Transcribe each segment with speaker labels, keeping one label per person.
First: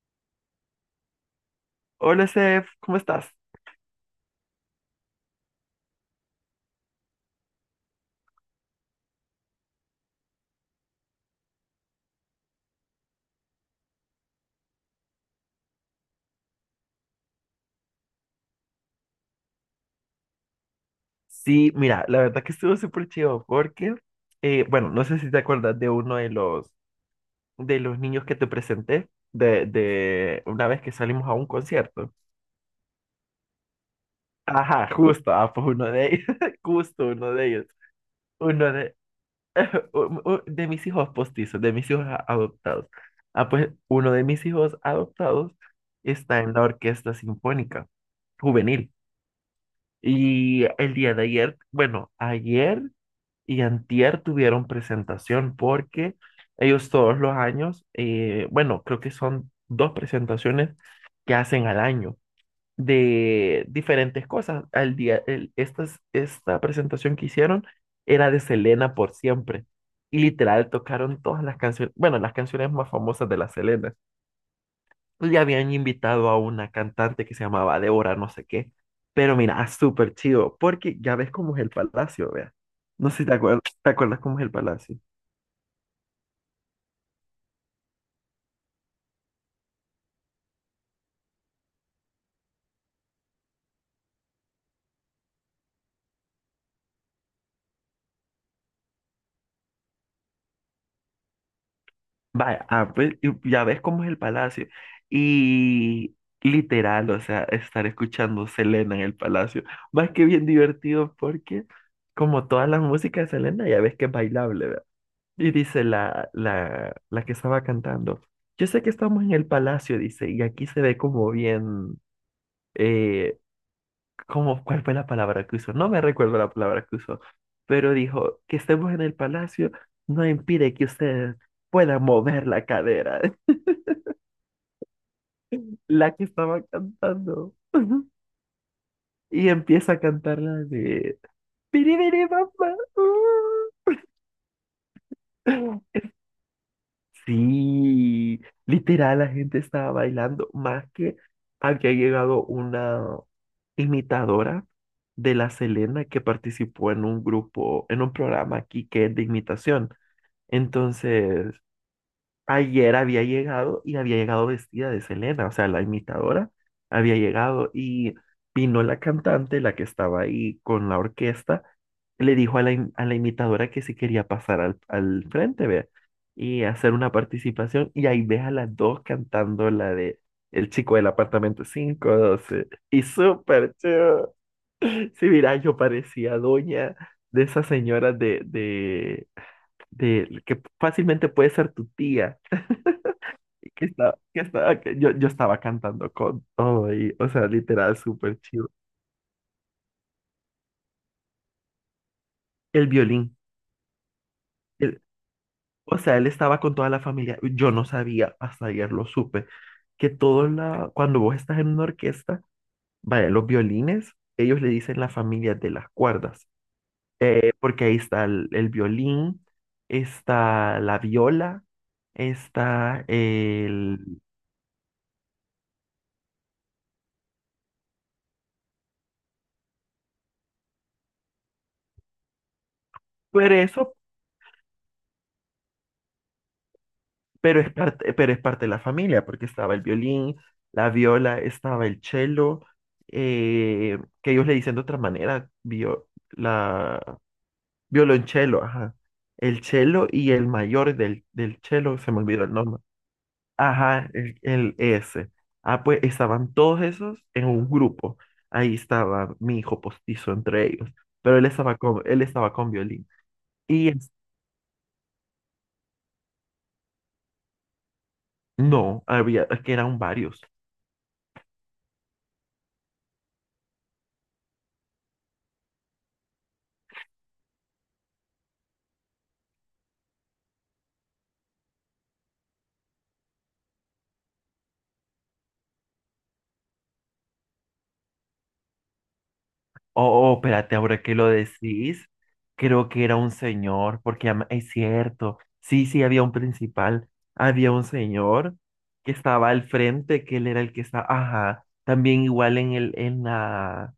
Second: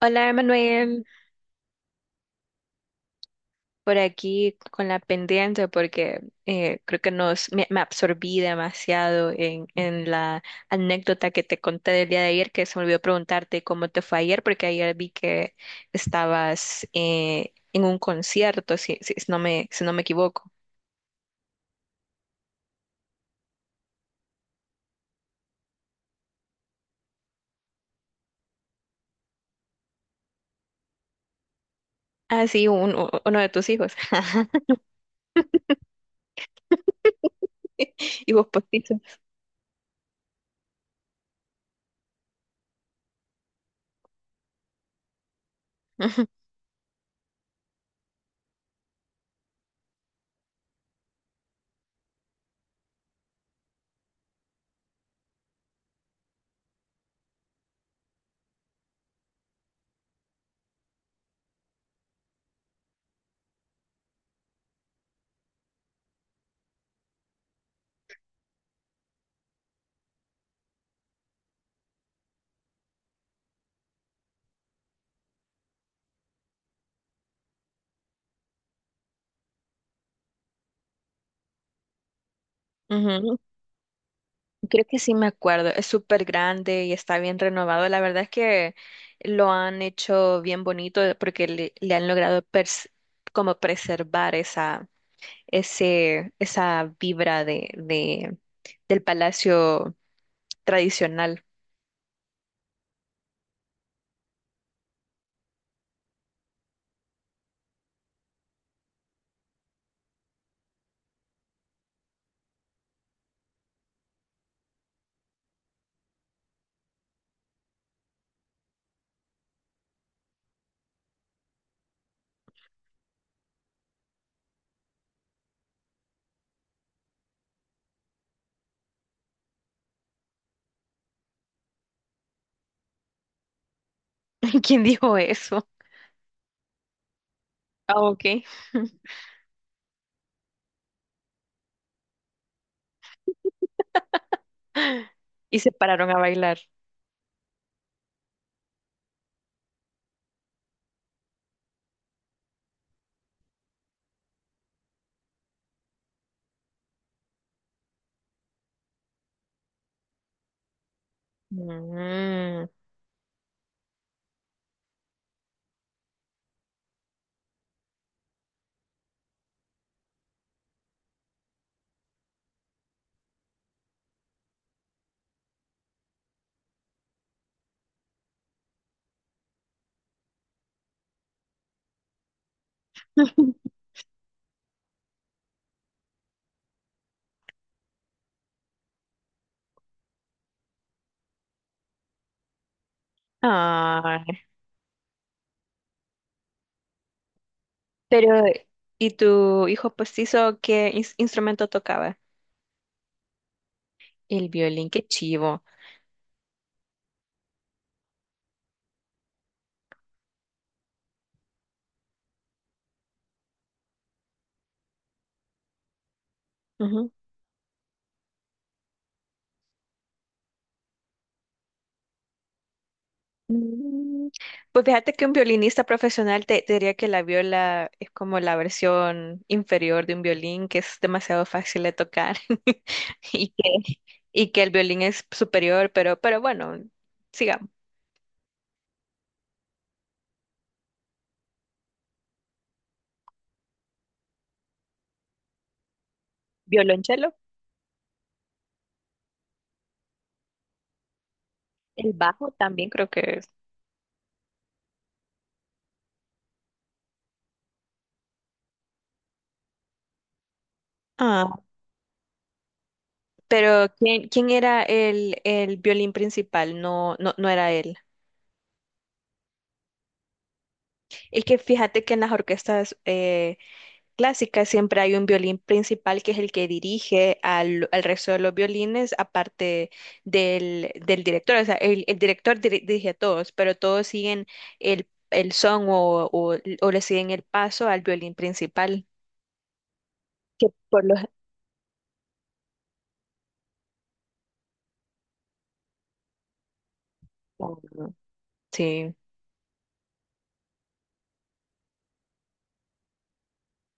Speaker 1: Hola, Manuel,
Speaker 2: Hola, Sef, ¿cómo estás?
Speaker 1: por aquí con la pendiente porque creo que me absorbí demasiado en la anécdota que te conté del día de ayer, que se me olvidó preguntarte cómo te fue ayer, porque ayer vi que estabas en un concierto, si no si no me equivoco.
Speaker 2: Sí, mira, la verdad que estuvo súper chido porque, bueno, no sé si te acuerdas de uno de de los niños que te presenté de una vez que salimos a un concierto.
Speaker 1: Ah, sí, uno de tus hijos.
Speaker 2: Ajá, justo, ah, pues uno de ellos, justo uno de ellos,
Speaker 1: Y vos
Speaker 2: uno de,
Speaker 1: postizo.
Speaker 2: de mis hijos postizos, de mis hijos adoptados. Ah, pues uno de mis hijos adoptados está en la Orquesta Sinfónica Juvenil. Y el día de ayer, bueno, ayer... y antier tuvieron presentación porque ellos todos los años, bueno, creo que son dos presentaciones que hacen al año de diferentes cosas. Al día, esta presentación que hicieron era de Selena por siempre y literal tocaron todas las canciones, bueno, las canciones más famosas de la Selena, pues ya habían invitado a una cantante que se llamaba Débora, no sé qué. Pero mira, ah, súper chido, porque ya ves cómo es el palacio, vea. No sé si te
Speaker 1: Ujú.
Speaker 2: acuerdas, te acuerdas cómo es el
Speaker 1: Creo que
Speaker 2: palacio.
Speaker 1: sí me acuerdo, es súper grande y está bien renovado. La verdad es que lo han hecho bien bonito porque le han logrado como preservar esa vibra del palacio tradicional.
Speaker 2: Vaya, ah, pues, y ya ves cómo es el palacio. Y literal, o sea, estar escuchando Selena en el palacio, más que bien divertido porque como toda la música de Selena, ya ves que es bailable, ¿verdad? Y dice la que estaba cantando, yo sé que estamos en el palacio, dice, y aquí se ve como bien, eh, ¿cómo, cuál fue la palabra que usó? No me recuerdo la palabra que usó, pero dijo que estemos en el palacio no impide que ustedes puedan mover la cadera,
Speaker 1: ¿Quién dijo eso?
Speaker 2: la que estaba cantando.
Speaker 1: Ah, ok.
Speaker 2: Y empieza a cantar la de "Piribiri, papá, uh".
Speaker 1: Y se pararon a bailar.
Speaker 2: Sí, literal, la gente estaba bailando más que había llegado una imitadora de la Selena que participó en un grupo, en un programa aquí que es de imitación. Entonces,
Speaker 1: Mm.
Speaker 2: ayer había llegado y había llegado vestida de Selena, o sea, la imitadora había llegado y vino la cantante, la que estaba ahí con la orquesta, le dijo a a la imitadora que si quería pasar al frente, ve, y hacer una participación, y ahí ves a las dos cantando la de El chico del apartamento 512 y súper chido. Sí, mira, yo parecía doña de esas señoras que fácilmente puede ser tu tía, que estaba,
Speaker 1: Ay,
Speaker 2: que estaba, que yo estaba cantando con todo ahí, o sea, literal, súper
Speaker 1: pero,
Speaker 2: chido.
Speaker 1: ¿y tu hijo postizo qué instrumento tocaba?
Speaker 2: El violín,
Speaker 1: El violín,
Speaker 2: el-
Speaker 1: qué chivo.
Speaker 2: o sea, él estaba con toda la familia, yo no sabía, hasta ayer lo supe, que todo la, cuando vos estás en una orquesta, vaya, los violines, ellos le dicen la familia de las cuerdas.
Speaker 1: Ujú.
Speaker 2: Porque ahí está el violín, está la viola, está el...
Speaker 1: Mm, pues fíjate que un violinista profesional te diría que la viola es como la versión inferior de un violín que es demasiado fácil de tocar y
Speaker 2: Pero eso,
Speaker 1: que, y que el violín es superior, pero bueno, sigamos.
Speaker 2: pero es parte de la familia, porque estaba el violín, la viola, estaba el cello, que ellos le dicen de otra manera,
Speaker 1: Violonchelo,
Speaker 2: violonchelo, ajá. El cello y el mayor del cello,
Speaker 1: el
Speaker 2: se me olvidó
Speaker 1: bajo
Speaker 2: el nombre.
Speaker 1: también creo que es.
Speaker 2: Ajá, el ese. Ah, pues estaban todos esos en un grupo. Ahí estaba mi hijo postizo entre ellos, pero
Speaker 1: Ah,
Speaker 2: él estaba con violín.
Speaker 1: pero
Speaker 2: Y es-
Speaker 1: quién era el violín principal? No, no, no era él.
Speaker 2: no, había, es que eran varios.
Speaker 1: Es que fíjate que en las orquestas clásicas siempre hay un violín principal que es el que dirige al resto de los violines, aparte del director. O sea, el director dirige a todos, pero todos siguen el son o le siguen el paso al violín principal.
Speaker 2: Oh, oh,
Speaker 1: Que
Speaker 2: espérate, ahora
Speaker 1: por
Speaker 2: que
Speaker 1: los...
Speaker 2: lo decís, creo que era un señor, porque es cierto, sí, había un principal, había un señor que
Speaker 1: Sí.
Speaker 2: estaba al frente, que él era el que estaba, ajá, también igual en el, en la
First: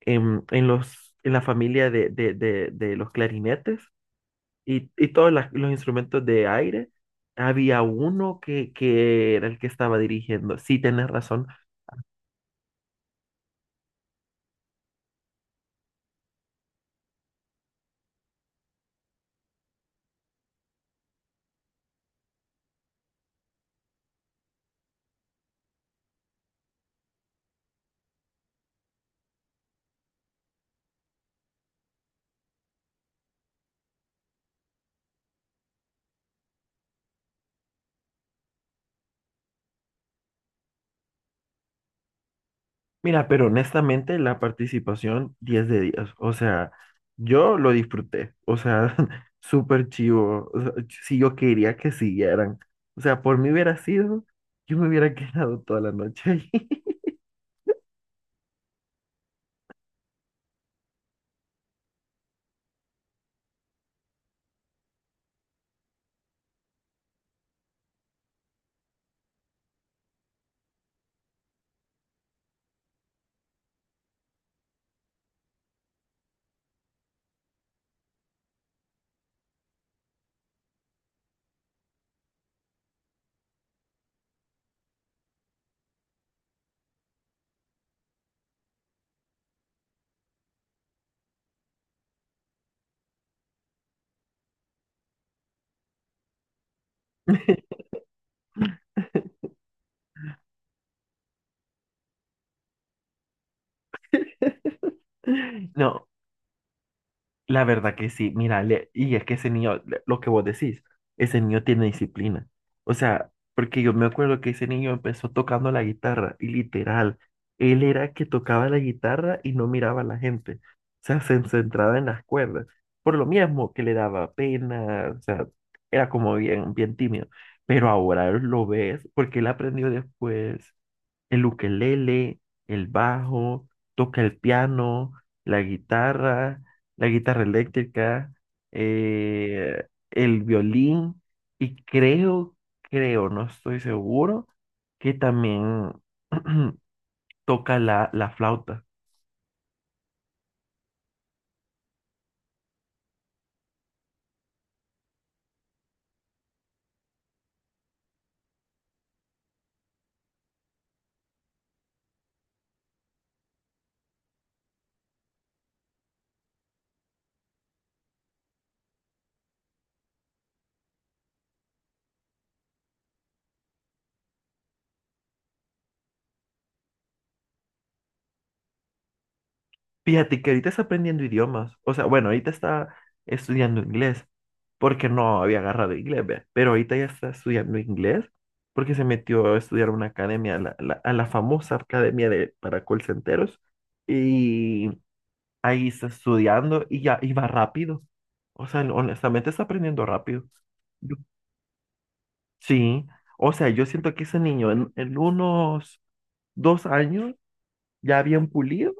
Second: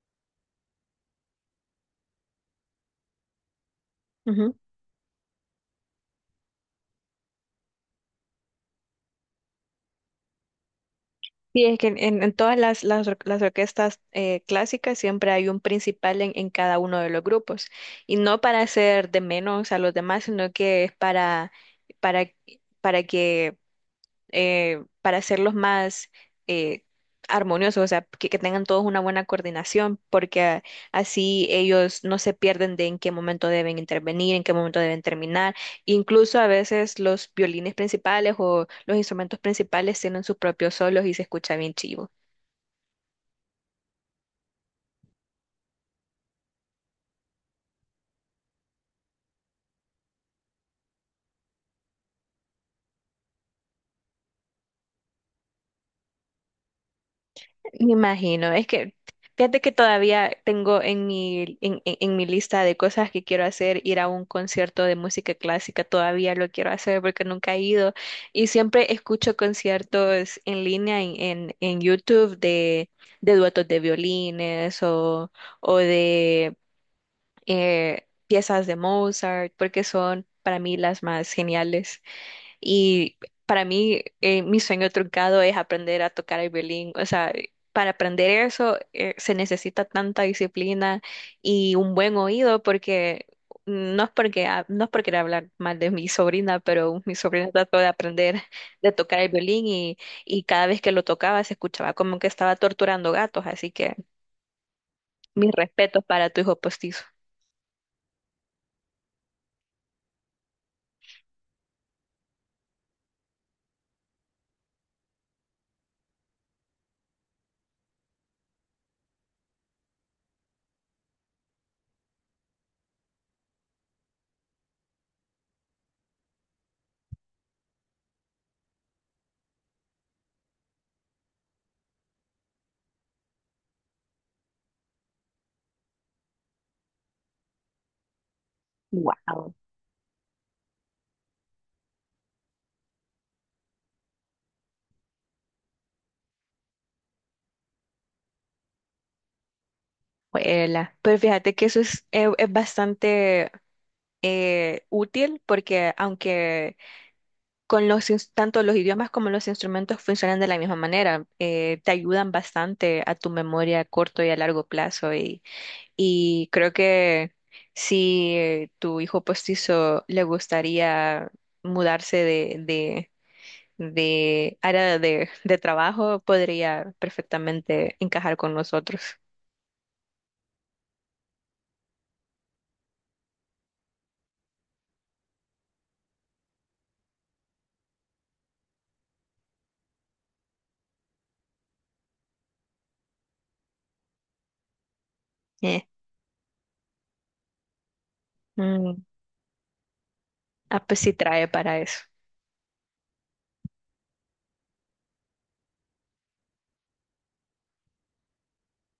Speaker 2: en en la familia de los clarinetes
Speaker 1: Ujú.
Speaker 2: y, y todos los instrumentos de aire. Había uno que era el que estaba dirigiendo. Sí, tenés razón.
Speaker 1: Sí, es que en todas las orquestas clásicas siempre hay un principal en cada uno de los grupos. Y no para hacer de menos a los demás, sino que es para, para que para hacerlos más eh, armoniosos, o sea, que tengan todos una buena coordinación, porque así ellos no se pierden de en qué momento deben intervenir, en qué momento deben terminar. Incluso a veces los violines principales o los instrumentos principales tienen sus propios solos y se escucha bien chivo.
Speaker 2: Mira, pero honestamente la participación 10 de 10. O sea, yo lo disfruté. O sea, súper chivo. O sea, sí, yo quería que siguieran. O sea, por mí hubiera sido, yo me hubiera quedado toda la noche ahí.
Speaker 1: Me imagino, es que fíjate que todavía tengo en en mi lista de cosas que quiero hacer, ir a un concierto de música clásica, todavía lo quiero hacer porque nunca he ido y siempre escucho conciertos en línea en YouTube de duetos de violines o de piezas de Mozart, porque son para mí las más geniales. Y para mí, mi sueño truncado es aprender a tocar el violín. O sea, para aprender eso, se necesita tanta disciplina y un buen oído porque no es por querer hablar mal de mi sobrina, pero mi sobrina trató de aprender de tocar el violín y cada vez que lo tocaba se escuchaba como que estaba torturando gatos. Así que mis respetos
Speaker 2: No,
Speaker 1: para tu hijo postizo.
Speaker 2: la verdad que sí, mira, y es que ese niño, lo que vos decís, ese niño tiene disciplina. O sea, porque yo me acuerdo que ese niño empezó tocando la guitarra y literal, él era que tocaba la guitarra y no miraba a la gente. O sea, se centraba en las cuerdas. Por lo mismo que le daba pena, o sea, era como bien, bien tímido. Pero ahora lo ves porque él aprendió después el ukelele, el bajo, toca el piano, la guitarra, la guitarra eléctrica,
Speaker 1: Wow.
Speaker 2: eh, el violín y creo, creo, no estoy seguro, que también toca la flauta.
Speaker 1: Pero fíjate que eso es bastante útil porque aunque con tanto los idiomas como los instrumentos funcionan de la misma manera, te ayudan bastante a tu memoria a corto y a largo plazo y creo que si tu hijo postizo le gustaría mudarse de área de trabajo, podría perfectamente encajar con nosotros.
Speaker 2: Fíjate que ahorita está aprendiendo idiomas. O sea, bueno, ahorita está estudiando inglés porque no había agarrado inglés, ¿ve? Pero ahorita ya está estudiando inglés porque se metió a estudiar una academia, a a la famosa academia de, para call centeros. Y
Speaker 1: Eh,
Speaker 2: ahí está estudiando y ya iba rápido. O sea,
Speaker 1: mm,
Speaker 2: honestamente está aprendiendo rápido.
Speaker 1: ah, pues sí
Speaker 2: Yo-
Speaker 1: trae para eso.
Speaker 2: Sí, o sea, yo siento que ese niño en unos dos años ya bien pulido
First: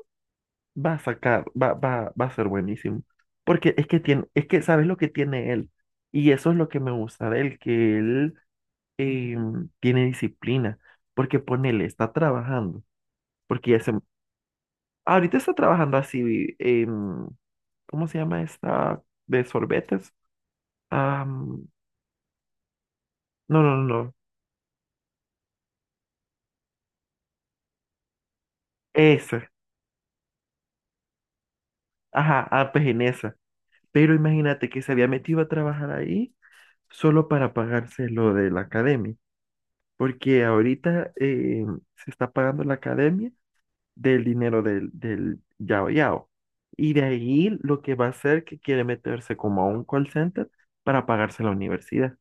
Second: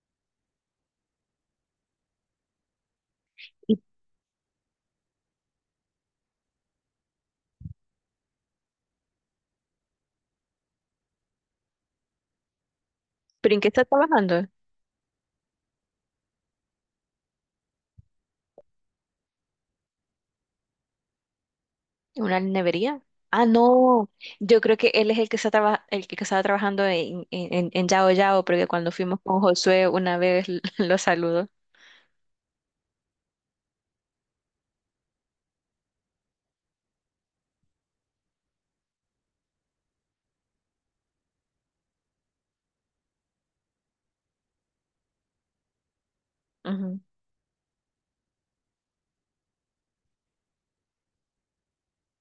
Speaker 2: va a sacar, va a ser buenísimo. Porque
Speaker 1: ¿Y
Speaker 2: es que tiene, es que sabes lo que tiene él. Y eso es lo que me gusta de él, que él eh, tiene disciplina. Porque ponele, está trabajando.
Speaker 1: pero en qué
Speaker 2: Porque ya
Speaker 1: está
Speaker 2: se,
Speaker 1: trabajando?
Speaker 2: ahorita está trabajando así, em, ¿cómo se llama esta de sorbetes? Am,
Speaker 1: ¿Una nevería? Ah,
Speaker 2: no, no,
Speaker 1: no.
Speaker 2: no.
Speaker 1: Yo creo que él es el que está el que estaba trabajando en Yao Yao, porque cuando fuimos con
Speaker 2: Esa.
Speaker 1: Josué una vez lo saludó.
Speaker 2: Ajá, ah, pues en esa. Pero imagínate que se había metido a trabajar ahí solo para pagarse lo de la academia. Porque ahorita se está pagando la academia del dinero del Yao Yao. Y
Speaker 1: Ujú.
Speaker 2: de ahí lo que va a hacer que quiere meterse como a un call center para pagarse la universidad.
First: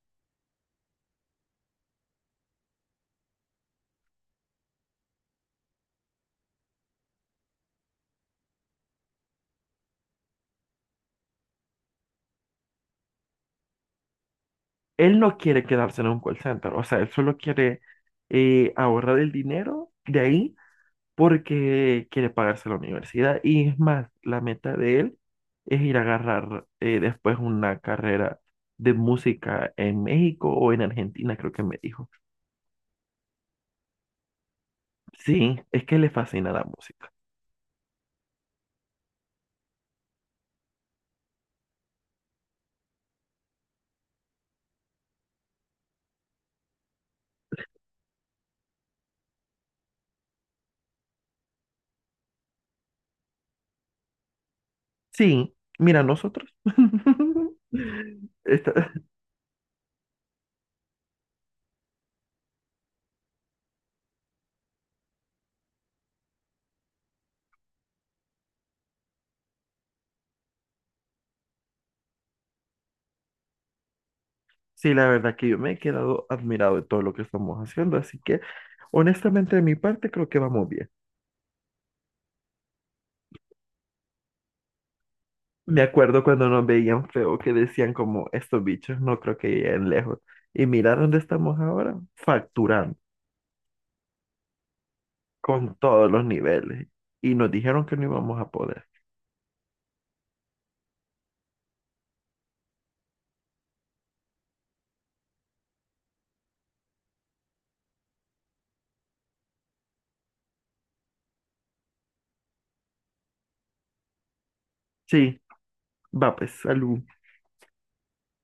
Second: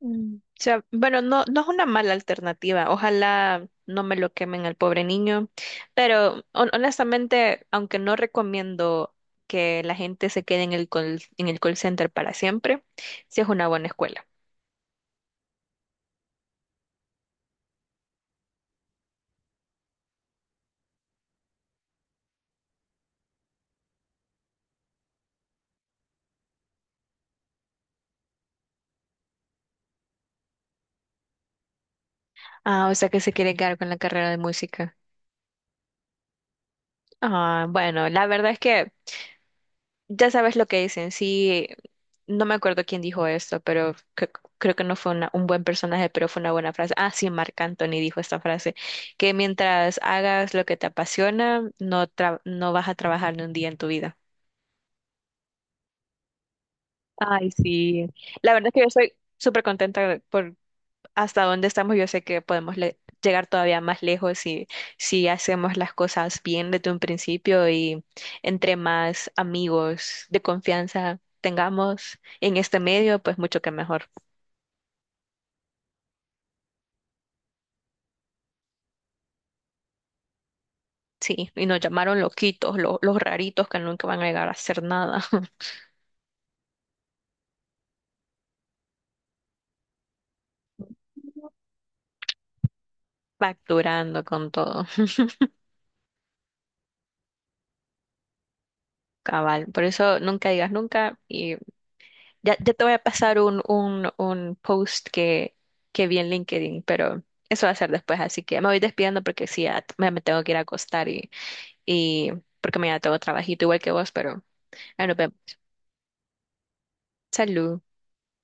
Speaker 1: Mm. O sea, bueno, no, no es una mala alternativa. Ojalá no me lo quemen al pobre niño. Pero honestamente, aunque no recomiendo que la gente se quede en en el call center para siempre, sí es una buena escuela.
Speaker 2: Él no quiere quedarse en un call center, o sea, él solo quiere ahorrar el dinero de ahí porque quiere pagarse la universidad. Y es más, la meta de él es ir a agarrar después una carrera de música en México o en Argentina, creo que me dijo.
Speaker 1: Ah, o sea que se quiere quedar con la carrera de música.
Speaker 2: Sí, es que le fascina la música.
Speaker 1: Ah, bueno, la verdad es que ya sabes lo que dicen, sí, no me acuerdo quién dijo esto, pero creo que no fue un buen personaje, pero fue una buena frase. Ah, sí, Marc Anthony dijo esta frase, que mientras hagas lo que te apasiona, no, no vas a trabajar ni un día en tu vida.
Speaker 2: Sí, mira, nosotros.
Speaker 1: Ay, sí. La verdad es que yo
Speaker 2: Esta-
Speaker 1: estoy súper contenta hasta dónde estamos, yo sé que podemos llegar todavía más lejos si, si hacemos las cosas bien desde un principio y entre más amigos de confianza tengamos en este medio, pues mucho que mejor.
Speaker 2: sí, la verdad que yo me he quedado admirado de todo lo que estamos haciendo, así que honestamente de mi parte creo que vamos bien.
Speaker 1: Sí, y nos llamaron loquitos, los raritos que nunca van a llegar a hacer nada,
Speaker 2: Me acuerdo cuando nos veían feo que decían como estos bichos no creo que lleguen lejos. Y mira dónde estamos ahora, facturando
Speaker 1: facturando con todo,
Speaker 2: con todos los niveles. Y nos dijeron que no íbamos a poder.
Speaker 1: cabal. Por eso nunca digas nunca. Ya te voy a pasar un post que vi en LinkedIn, pero eso va a ser después, así que me voy despidiendo porque sí, me tengo que ir a acostar y porque mañana tengo trabajito igual que vos, pero ahí nos
Speaker 2: Sí,
Speaker 1: vemos.
Speaker 2: va pues, salud.
Speaker 1: Salud.